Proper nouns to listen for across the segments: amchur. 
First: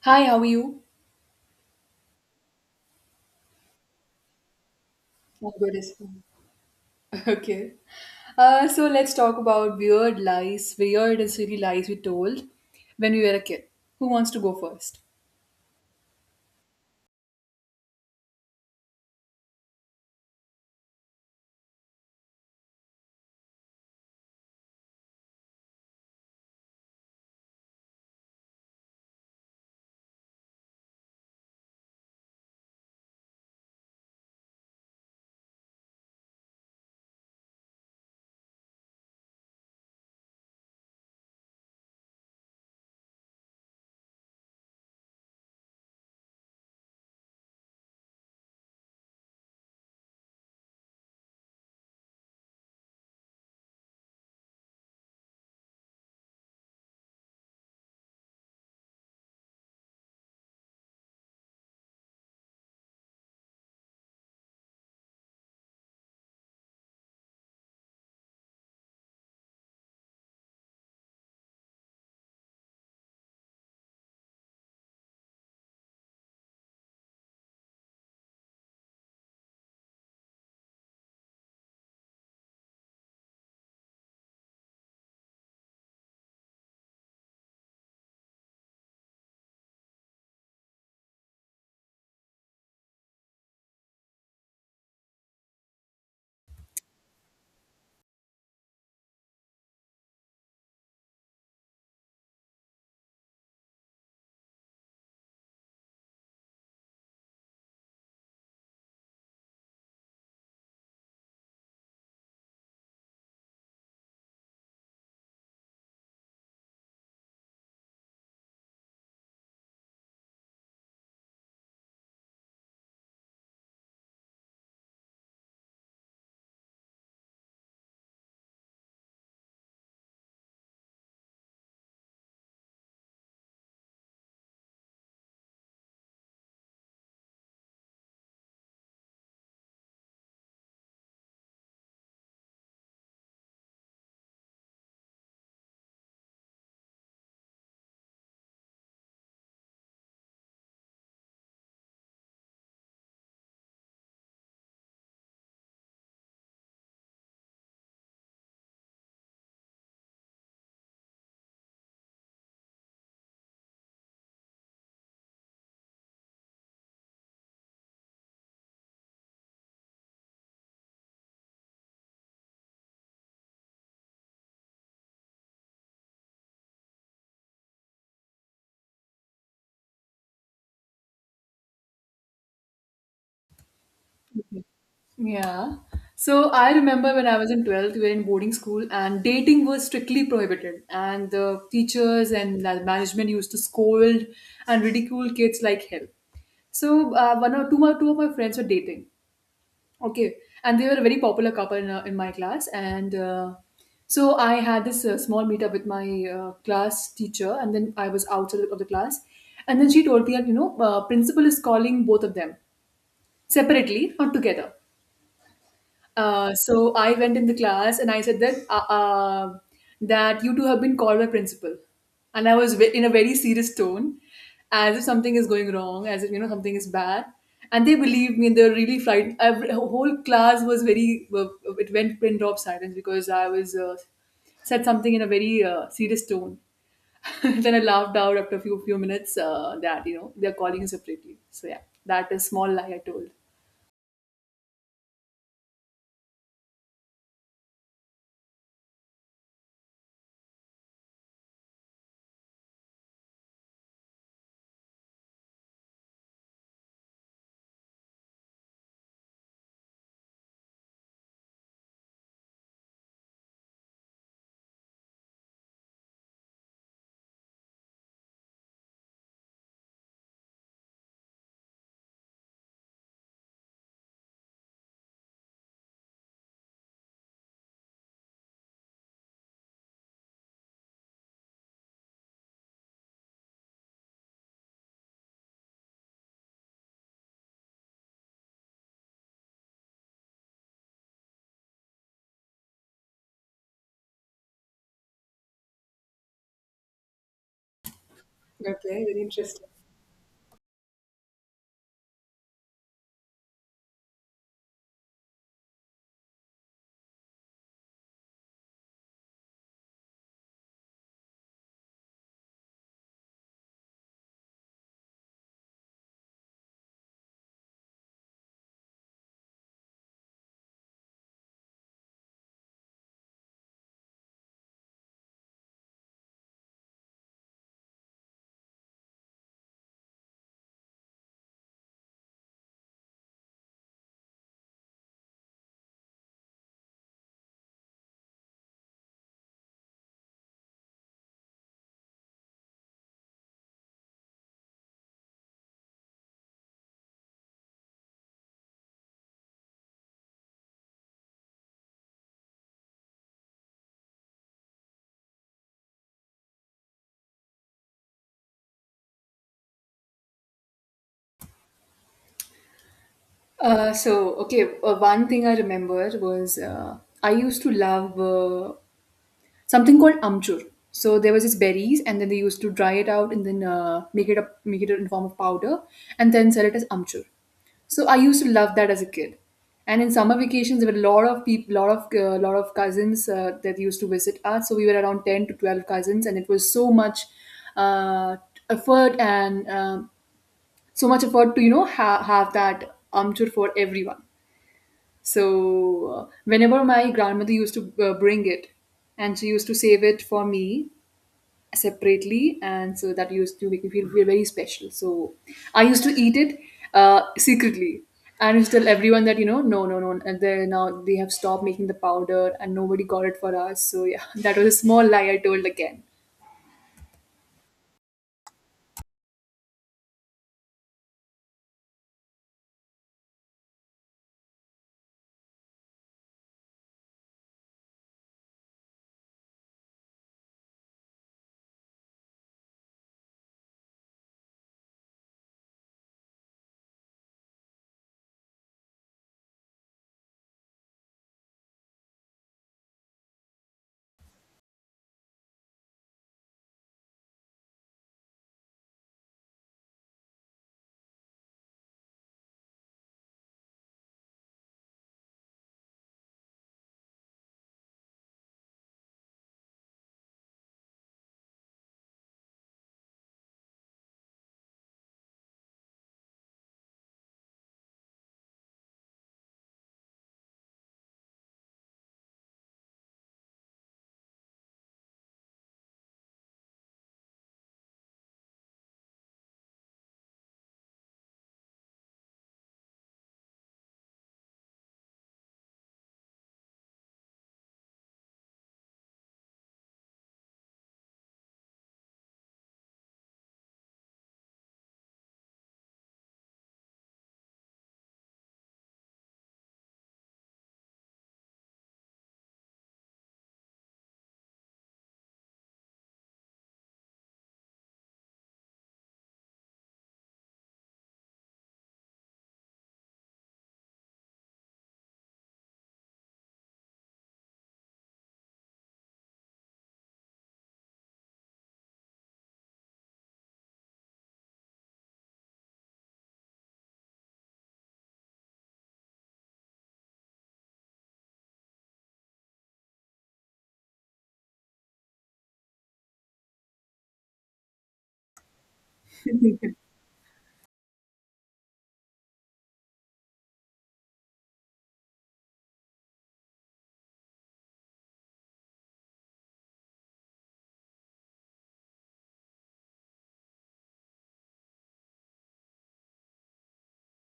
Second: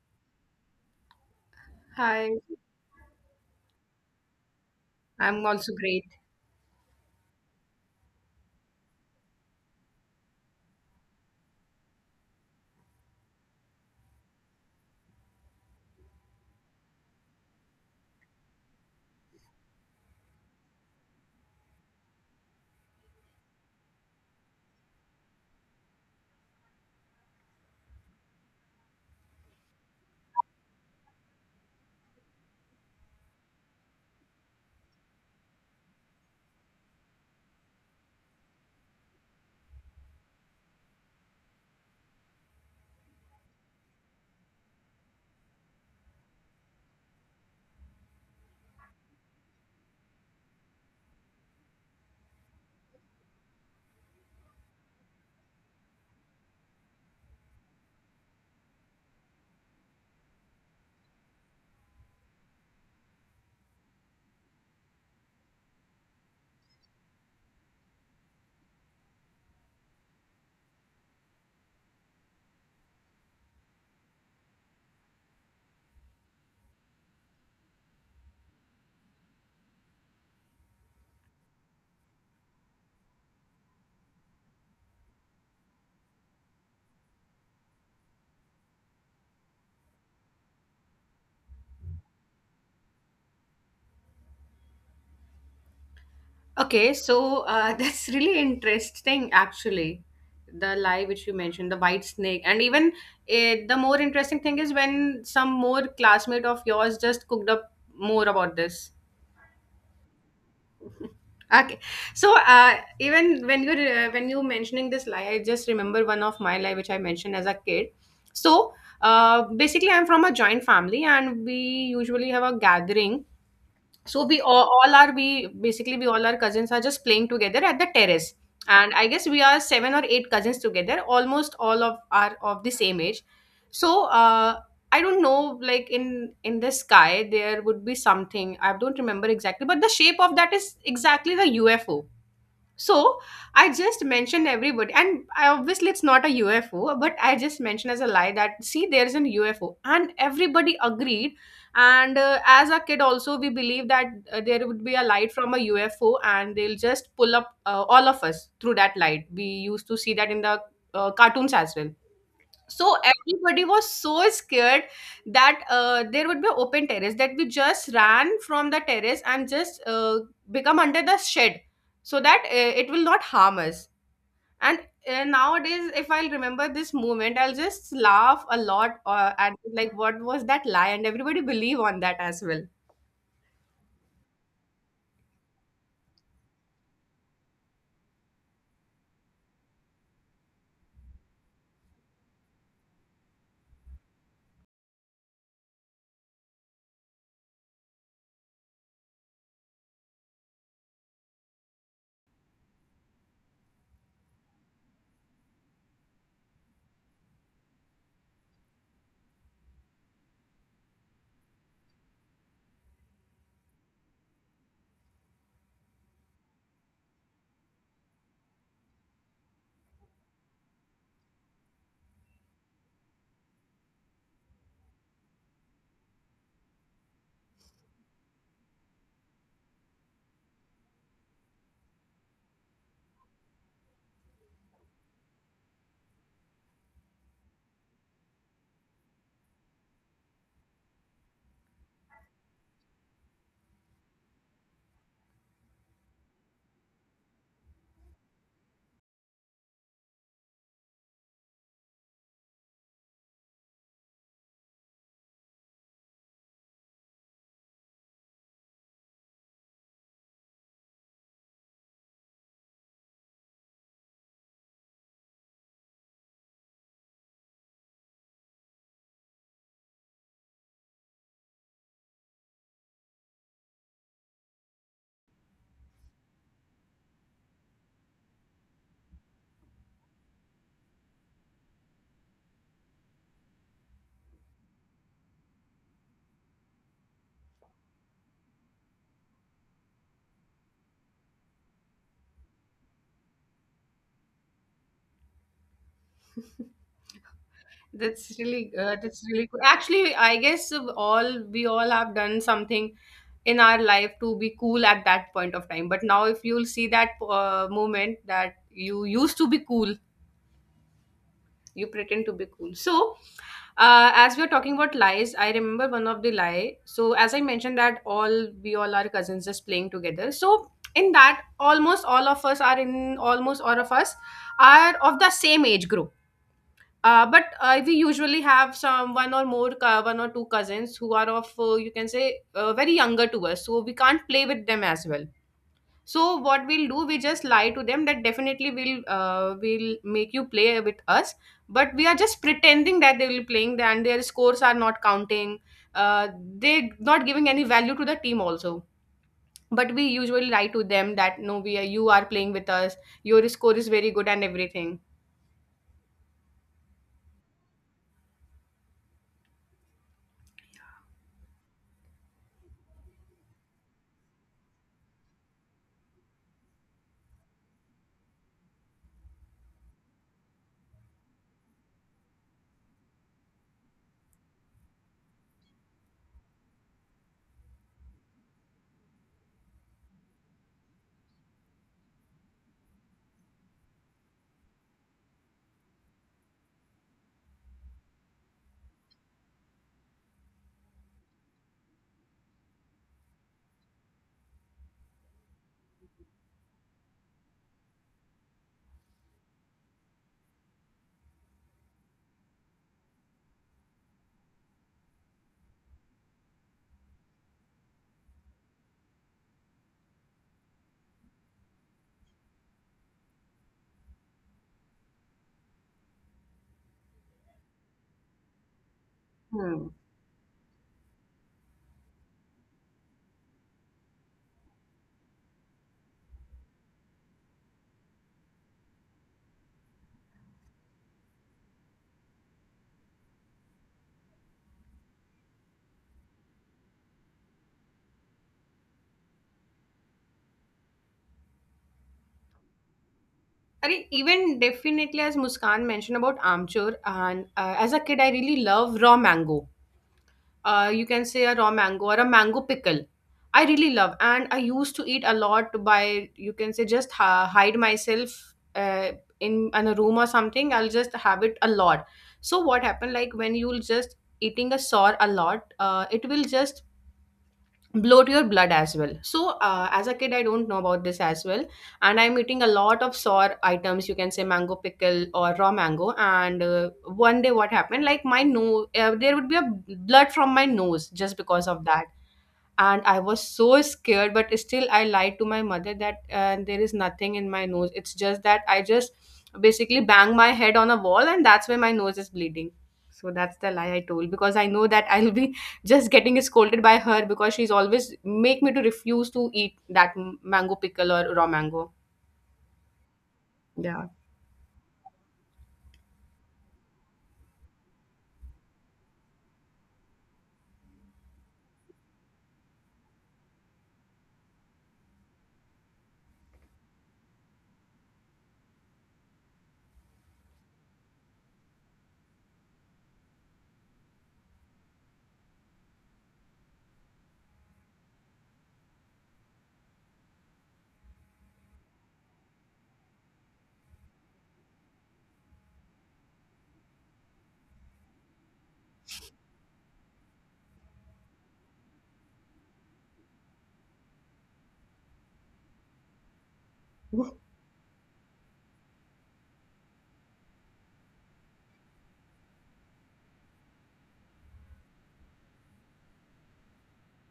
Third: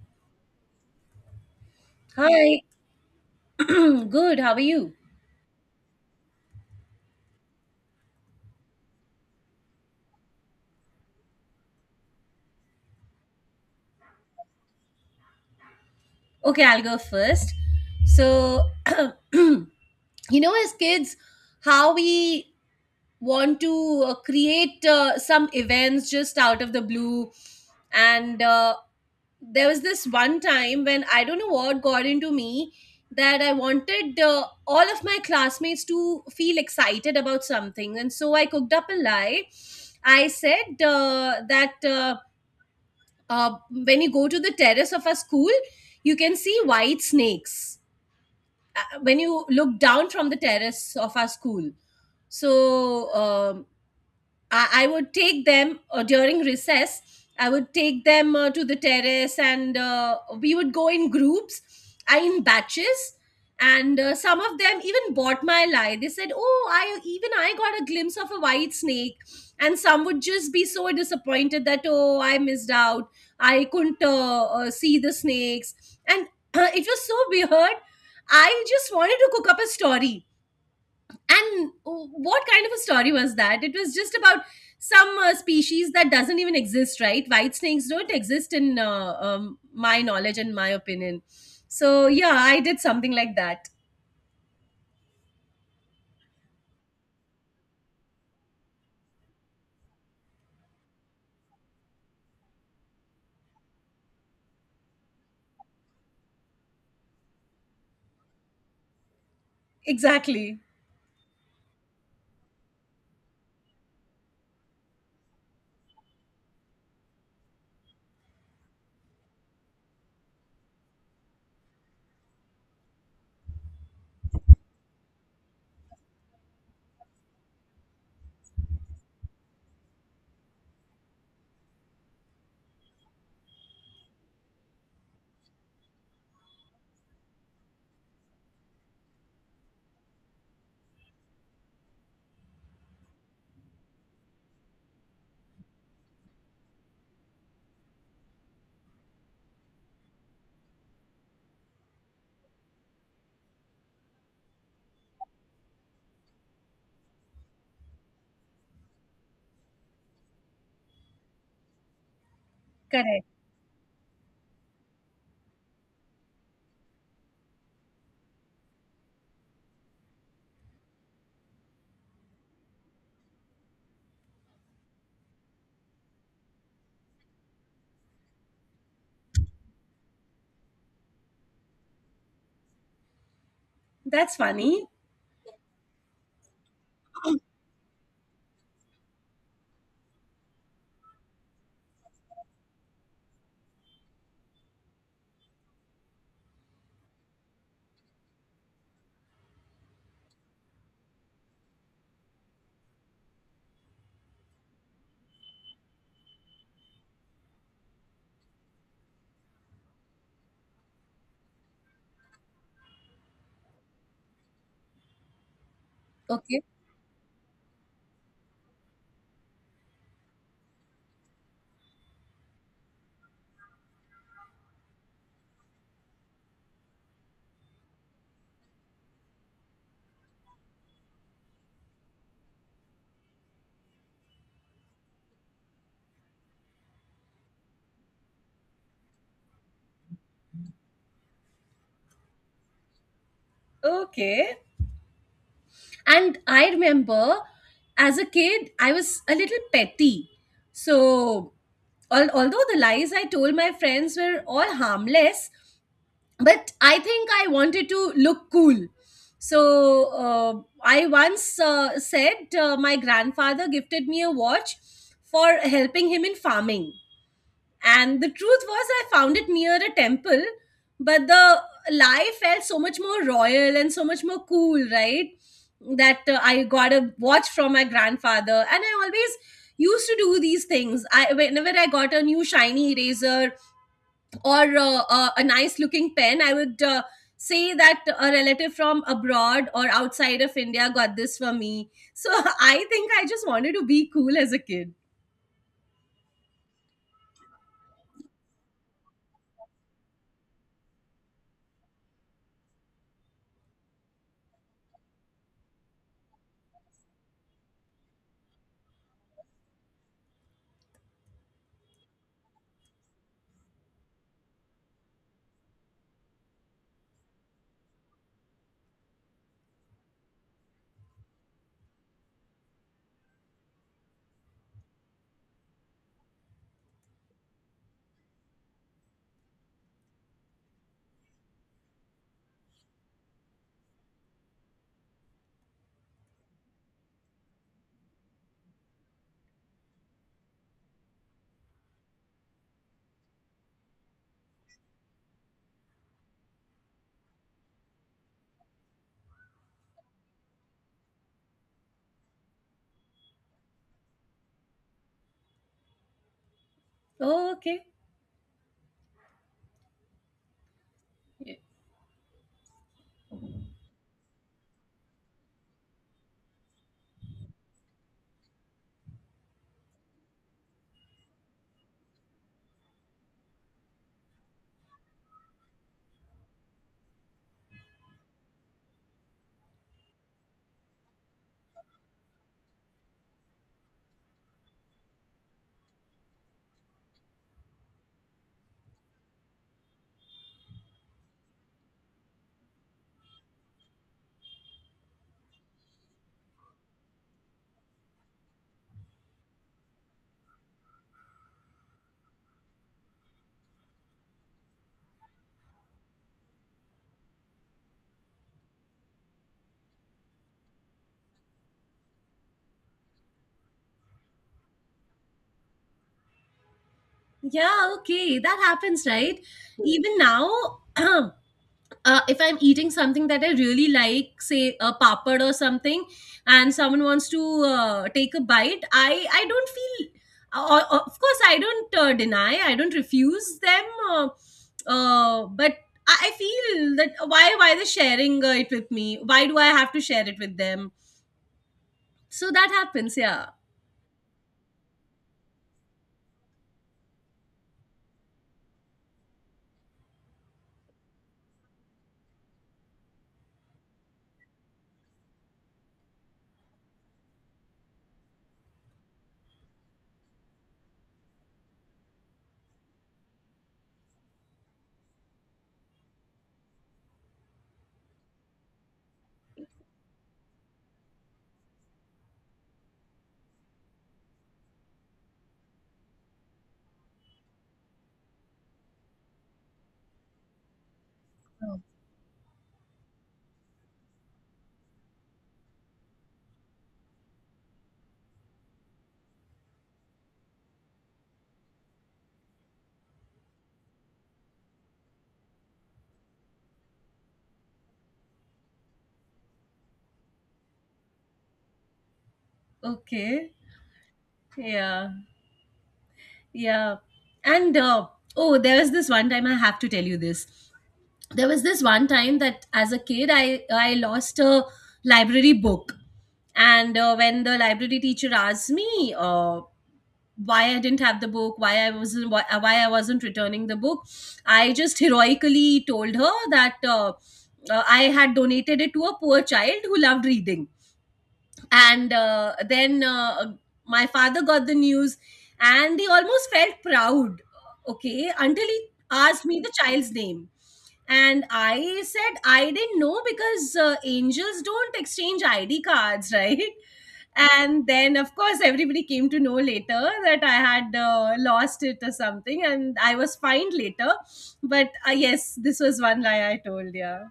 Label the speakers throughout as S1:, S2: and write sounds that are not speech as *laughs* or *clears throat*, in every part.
S1: Hi, how are you?
S2: Hi,
S3: Hi, *clears throat* good. How are you?
S2: I'm
S1: I'm
S2: also
S1: good as
S2: great.
S1: well. *laughs* Okay. So let's talk about weird lies, weird and silly lies we told when we were a kid. Who wants to go first?
S3: Okay, I'll go first. So, *clears throat* you know, as kids, how we want to create some events just out of the blue. And there was this one time when I don't know what got into me that I wanted all of my classmates to feel excited about something. And so I cooked up a lie. I said that. When you go to the terrace of a school, you can see white snakes when you look down from the terrace of our school. So I would take them during recess. I would take them to the terrace, and we would go in groups, I in batches. And some of them even bought my lie. They said, "Oh, I got a glimpse of a white snake." And some would just be so disappointed that, "Oh, I missed out. I couldn't see the snakes." And *clears throat* it was so weird. I just wanted to cook up a story, and what kind of a story was that? It was just about some species that doesn't even exist, right? White snakes don't exist in my knowledge and my opinion. So yeah, I did something like that.
S2: Okay, *laughs* that's really interesting, actually. The lie which you mentioned, the white snake, and even, the more interesting thing is when some more classmate of yours just cooked up more about this.
S3: Exactly.
S2: Okay, so, even when you mentioning this lie, I just remember one of my lie which I mentioned as a kid. So Basically, I'm from a joint family, and we usually have a gathering, so we all are we basically we all our cousins are just playing together at the terrace, and I guess we are seven or eight cousins together, almost all of are of the same age. So, I don't know, like in the sky there would be something, I don't remember exactly, but the shape of that is exactly the ufo. So I just mentioned everybody, and I, obviously it's not a UFO, but I just mentioned as a lie that see there's an UFO, and everybody agreed. And as a kid, also we believe that there would be a light from a UFO, and they'll just pull up all of us through that light. We used to see that in the cartoons as well. So
S3: Correct.
S2: everybody was so scared that there would be open terrace, that we just ran from the terrace and just become under the shed so that it will not harm us. And nowadays, if I'll remember this moment, I'll just laugh a lot at like what was that lie, and everybody believe on that as well.
S3: That's funny.
S1: Yeah. So I remember when I was in 12th, we were in boarding school and dating was strictly prohibited. And the teachers and the management used to scold and ridicule kids like hell. So one or two, my, two of my friends were dating, okay, and they were a very popular couple in my class, and so I had this small meetup with my class teacher, and then I was outside of the class, and then she told me that principal is calling both of them separately, not together. Uh,
S3: Okay.
S1: so I went in the class and I said that you two have been called by principal, and I was in a very serious tone, as if something is going wrong, as if something is bad, and they believed me. And They were really frightened. Whole class was it went pin drop silence because I was said something in a very serious tone. *laughs* Then I laughed out after a few minutes that they're calling you separately. So yeah, that is small lie I told.
S3: Okay. And I remember as a kid, I was a little petty. So, although the lies I told my friends were all harmless, but I think I wanted to look cool. So I once said my grandfather gifted me a watch for helping him in farming, and the truth was I found it near a temple. But the lie felt so much more royal and so much more cool, right? That I got a watch from my grandfather. And I always used to do these things. I whenever i got a new shiny eraser or a nice looking pen, I would say that a relative from abroad or outside of India got this for me. So *laughs* I think I just wanted to be cool as a kid.
S2: *laughs*
S1: Okay, very
S2: That's really cool.
S1: interesting.
S2: Actually, I guess of all we all have done something in our life to be cool at that point of time. But now, if you'll see that moment that you used to be cool, you pretend to be cool. So, as we are talking about lies, I remember one of the lie. So, as I mentioned that all we all are cousins just playing together. So, in that, almost all of us are of the same age group. But we usually have some one or two cousins who are of you can say very younger to us, so we can't play with them as well. So what we'll do, we just lie to them that definitely we'll make you play with us, but we are just pretending that they will playing and their scores are not counting. uh, they not giving any value to the team also, but we usually lie to them that no we are, you are playing with us, your score is very good and everything.
S3: Oh, okay.
S1: Okay, one thing I remember was I used to love something called amchur. So there was this berries, and then they used to dry it out and then make it in form of powder, and then sell it as amchur. So I used to love that as a kid. And in summer vacations, there were a lot of people, lot of cousins that used to visit us. So we were around 10 to 12 cousins, and it was uh, effort and um so much effort to have that amchur for everyone. So whenever my grandmother used to bring it, and she used to save it for me separately, and so that used to make me feel very special. So I used to eat it secretly. And I used to tell everyone that no, no, no, and they have stopped making the powder, and nobody got it for us. So yeah, *laughs* that was a small lie I told again.
S3: Yeah, okay, that happens, right?
S2: Hmm.
S3: Even now, *clears throat* if I'm eating something that I really like, say a papad or something, and someone wants to take a bite, I don't feel. Of course, I don't deny. I don't refuse them. Uh, but I feel that why they sharing it with me? Why do I have to share it with them? So that happens. Yeah.
S2: I mean, even definitely as Muskan mentioned about Amchur, and as a kid, I really love raw mango. You can say a raw mango or a mango pickle. I really love, and I used to eat a lot by you can say just hide myself, uh, in a room or something. I'll just have it a lot. So what happened? Like when you'll just eating a sour a lot, it will just bloat your blood as well. As a kid, I don't know about this as well, and I'm eating a lot of sour items, you can say mango pickle or raw mango. And one day what happened, like my nose, there would be a blood from my nose just because
S3: Oh.
S2: of that, and I was so scared. But still I lied to my mother that there is nothing in my nose, it's just that I just basically bang my head on a wall, and that's where my nose is bleeding. So that's the lie I told, because I know that I'll be *laughs* just getting scolded by her, because she's always make me to refuse to eat that mango pickle or raw mango.
S3: Okay.
S2: Yeah.
S3: Yeah. Yeah. And oh, there was this one time I have to tell you this. There was this one time that as a kid I lost a library book. And when the library teacher asked me uh, why I didn't have the book why I wasn't why I wasn't returning the book, I just heroically told her that I had donated it to a poor child who loved reading. And then my father got the news and he almost felt proud, okay, until he asked me the
S1: *laughs*
S3: child's name. And I said I didn't know because angels don't exchange ID cards. *laughs* Right? And then of course everybody came to know later that I had lost it or something, and I was fined later. But yes, this was one lie I told. Yeah,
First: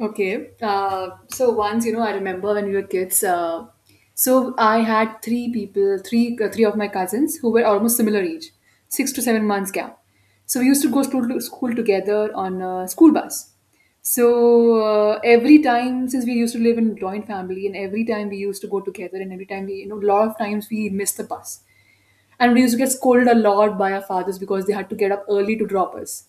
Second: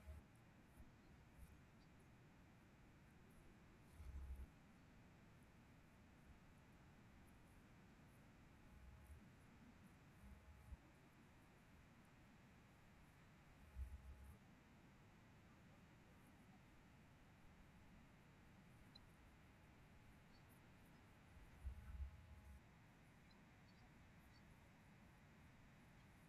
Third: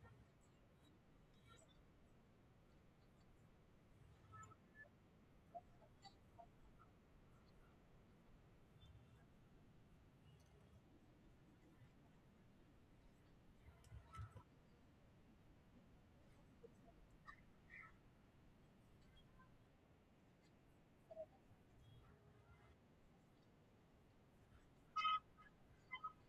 S1: Okay. So once, I remember when we were kids. So I had three people, three three of my cousins who were almost similar age, 6 to 7 months gap. So we used to go school to school together on a school bus. So every time, since we used to live in joint family, and every time we used to go together, and every time a lot of times we missed the bus, and we used to get scolded a lot by our fathers because they had to get up early to drop us.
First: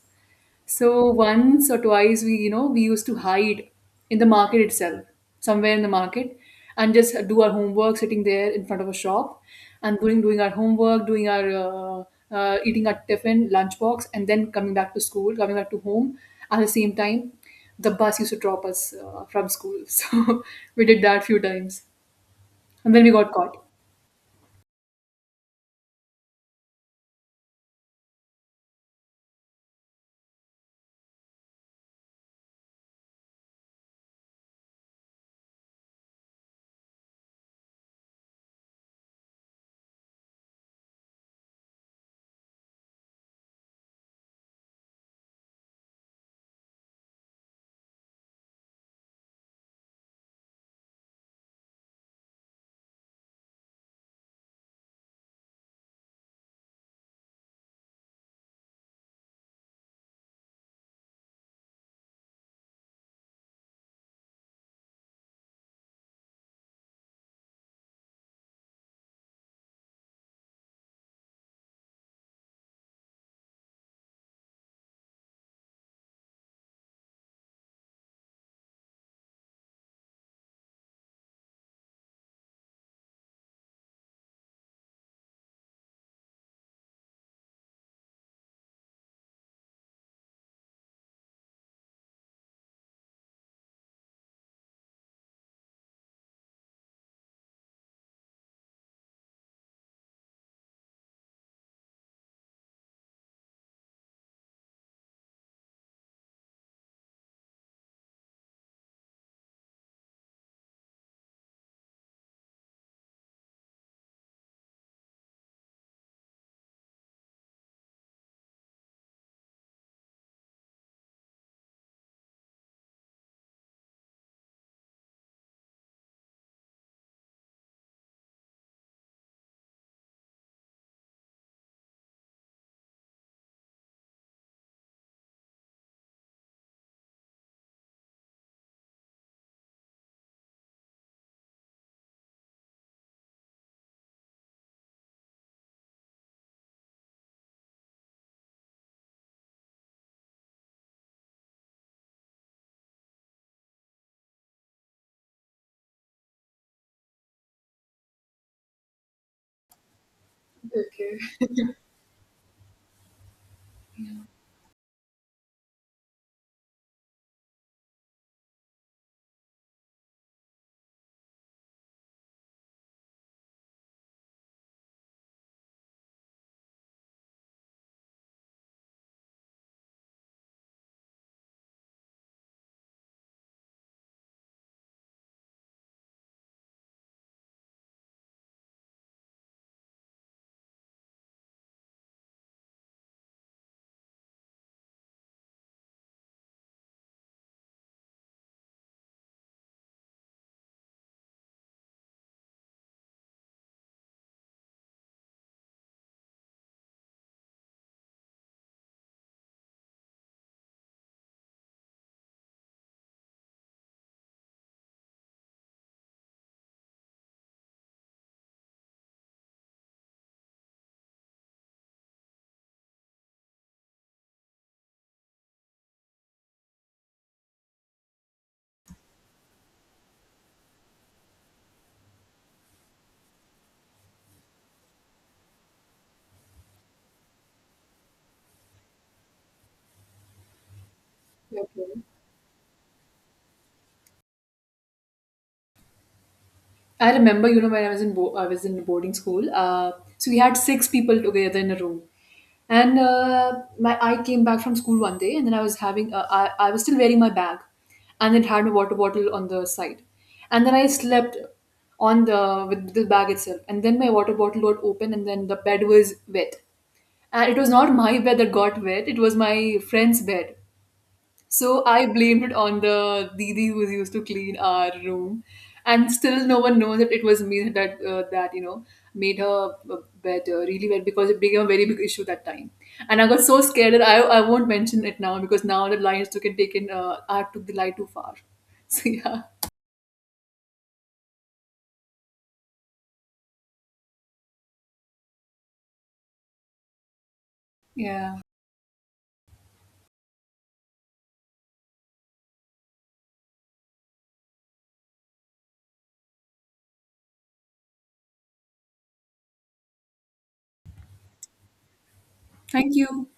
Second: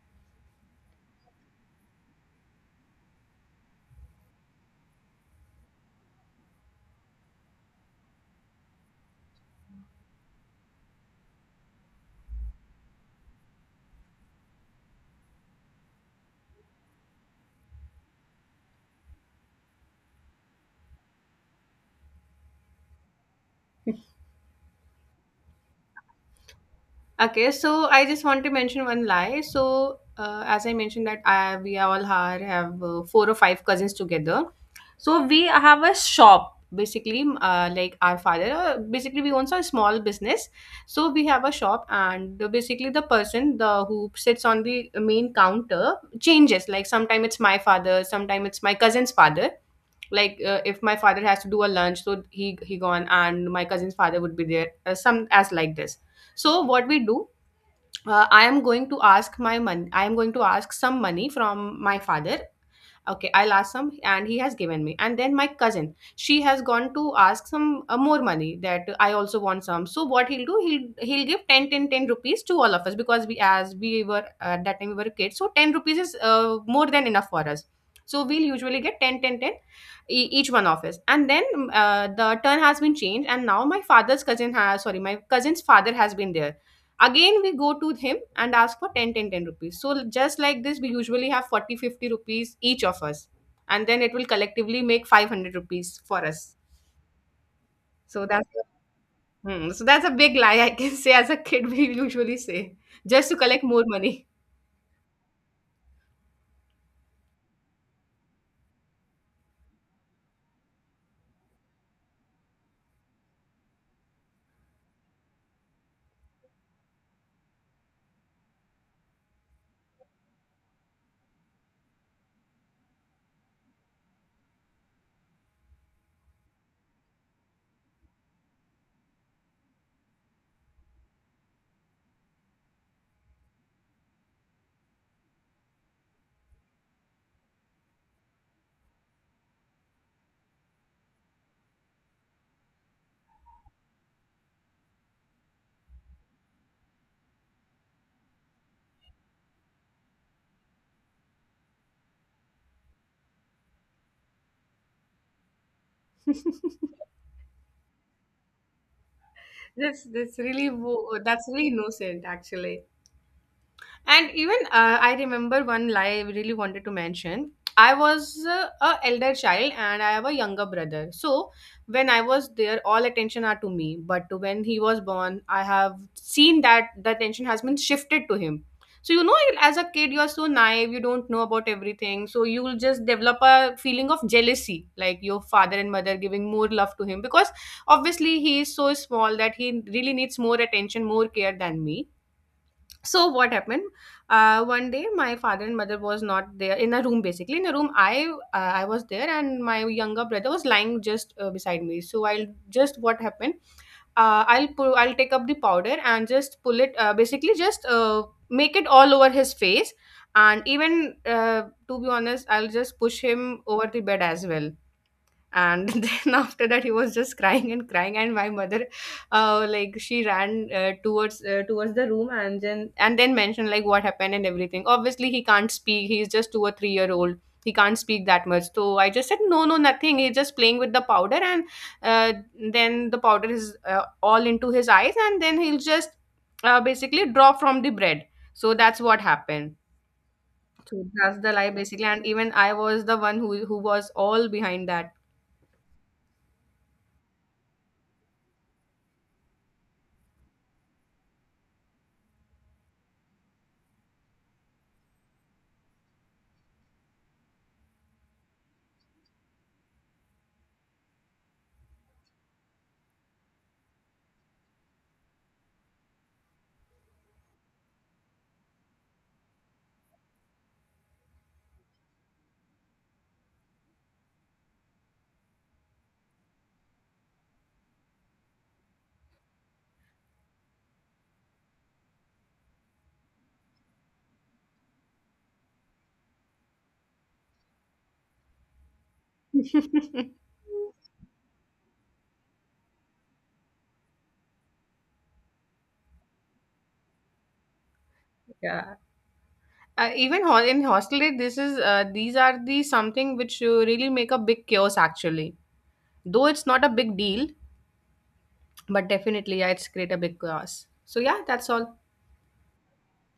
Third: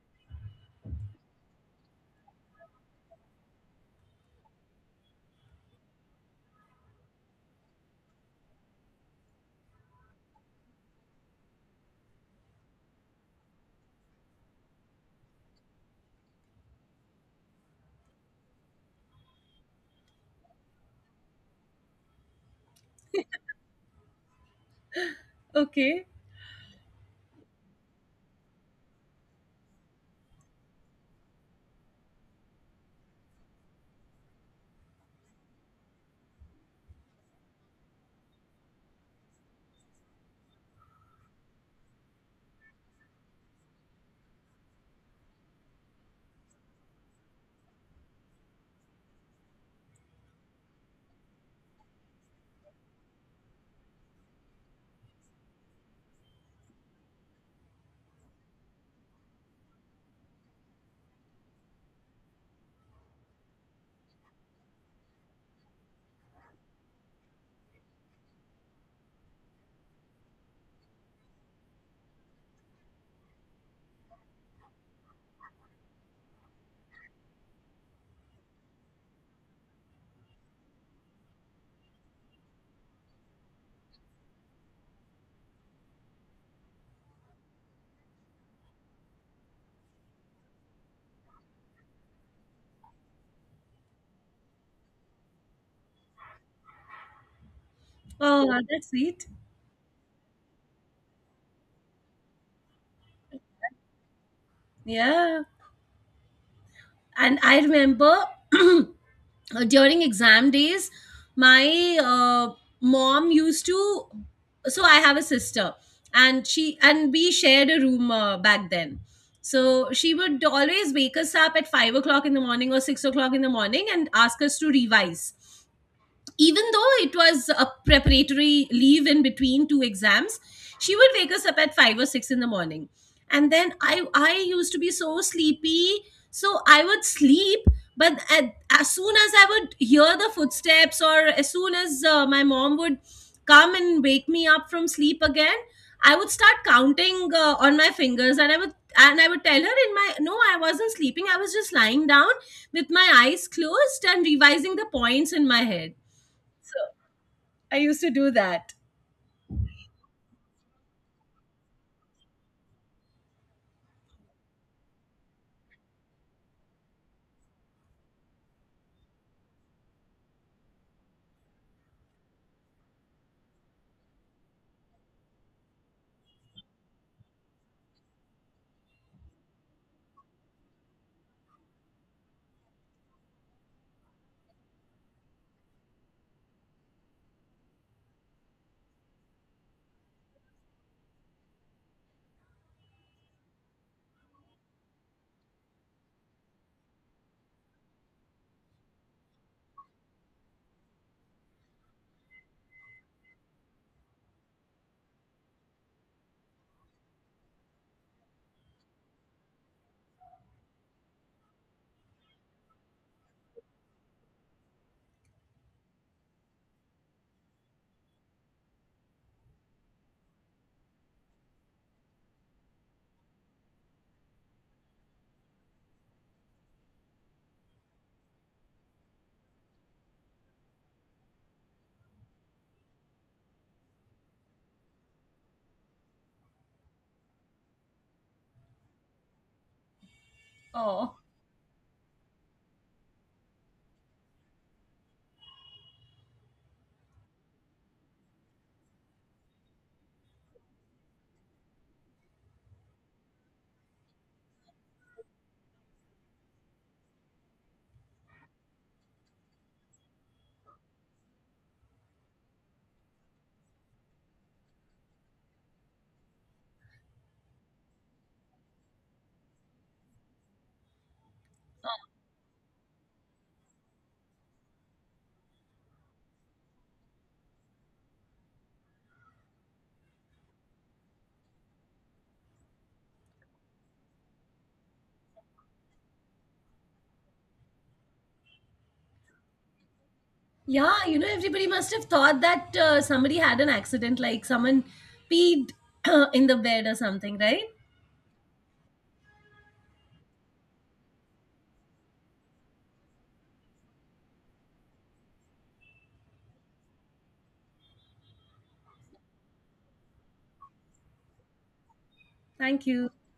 S1: So once or twice we used to hide in the market itself, somewhere in the market, and just do our homework sitting there in front of a shop, and doing our homework, doing our eating our tiffin, lunchbox, and then coming back to school, coming back to home. At the same time, the bus used to drop us from school. *laughs* So we did that few times, and then we got caught.
S3: okay.
S2: Okay, so I just want to mention one lie. So, as I mentioned that I, we all are, have four or five cousins together. So we have a shop basically, like our father. Basically, we own a small business. So we have a shop, and basically the person the who sits on the main counter changes. Like sometime it's my father, sometime it's my cousin's father. Like if my father has to do a lunch, so he gone, and my cousin's father would be there. Some as like this. So what we do, I am going to ask some money from my father, okay, I'll ask some, and he has given me, and then my cousin, she has gone to ask some more money that I also want some. So what he'll do, he'll give 10, 10, 10 rupees to all of us, because we as we were, at that time we were kids, so 10 rupees is more than enough for us. So we'll usually get 10, 10, 10 each one of us, and then the turn has been changed, and now my cousin's father has been there. Again we go to him and ask for 10, 10, 10 rupees. So just like this we usually have 40, 50 rupees each of us, and then it will collectively make 500 rupees for us. So that's,
S3: Oh, that's sweet.
S2: hmm, so that's a big lie I can say, as a kid we usually say, just to collect more money.
S3: Yeah. And I remember *clears throat* during exam days, my uh, mom used to, so I have a sister, and she and we shared a room back then. So she would always wake us up at 5 o'clock in the morning or 6 o'clock in the morning and ask us to revise, even though it was a preparatory leave in between two exams. She would wake us up at 5 or 6 in the morning. And then I used to be so sleepy, so I would sleep. But as soon as I would hear the footsteps, or as soon as my mom would come and wake me up from sleep again, I would start counting on my fingers, and I would tell her in my, no I wasn't sleeping, I was just lying down with my eyes closed and revising the points in my head. So
S2: *laughs*
S3: I used to do that.
S2: That's
S1: Okay.
S2: that's really innocent, actually. And even I remember one lie I really wanted to mention. I was a elder child, and I have a younger brother. So when I was there, all attention are to me. But when he was born, I have seen that the attention has been shifted to him. So you know, as a kid, you are so naive. You don't know about everything. So you will just develop a feeling of jealousy, like your father and mother giving more love to him, because obviously he is so small that he really needs more attention, more care than me. So what happened, one day my father and mother was not there in a room, basically in a room, I was there, and my younger brother was lying just beside me, so I'll just, what happened, I'll take up the powder and just pull it, basically just make it all over his face. And even to be honest, I'll just push him over the bed as well. And *laughs* then after that he was just crying and crying, and my mother, like she ran towards the room, and then mentioned like what happened and everything. Obviously he can't speak, he's just two or three-year old, he can't speak that much. So I just said no, no, nothing, he's just playing with the powder, and uh, then the powder is all into his eyes, and then he'll just basically drop from the bread. So that's what happened. So
S3: Oh,
S2: that's the lie basically, and even I was the one who was all behind that.
S1: I remember, when I was I was in boarding school. So we had six people together in a room, and my I came back from school one day, and then I was still wearing my bag, and it had a water bottle on the side, and then I slept on the with the bag itself, and then my water bottle got open, and then the bed was wet, and it was not my bed that got wet; it was my friend's bed. So I blamed it on the Didi who used to clean our room, and still no one knows that it was me that made her bed really wet because it became a very big issue that time. And I got so scared that I won't mention it now because now the lions took it taken I took the lie too far. *laughs* So yeah,
S2: *laughs*
S3: yeah. You know, everybody must have thought that somebody had an accident, like someone peed *clears throat* in the bed or something, right?
S1: yeah.
S2: Yeah. Even in hostelry, this is these are the something which really make a big chaos actually. Though it's not a big deal, but definitely, yeah, it's create a big chaos. So yeah, that's all.
S3: Thank
S1: Thank
S3: you.
S1: you.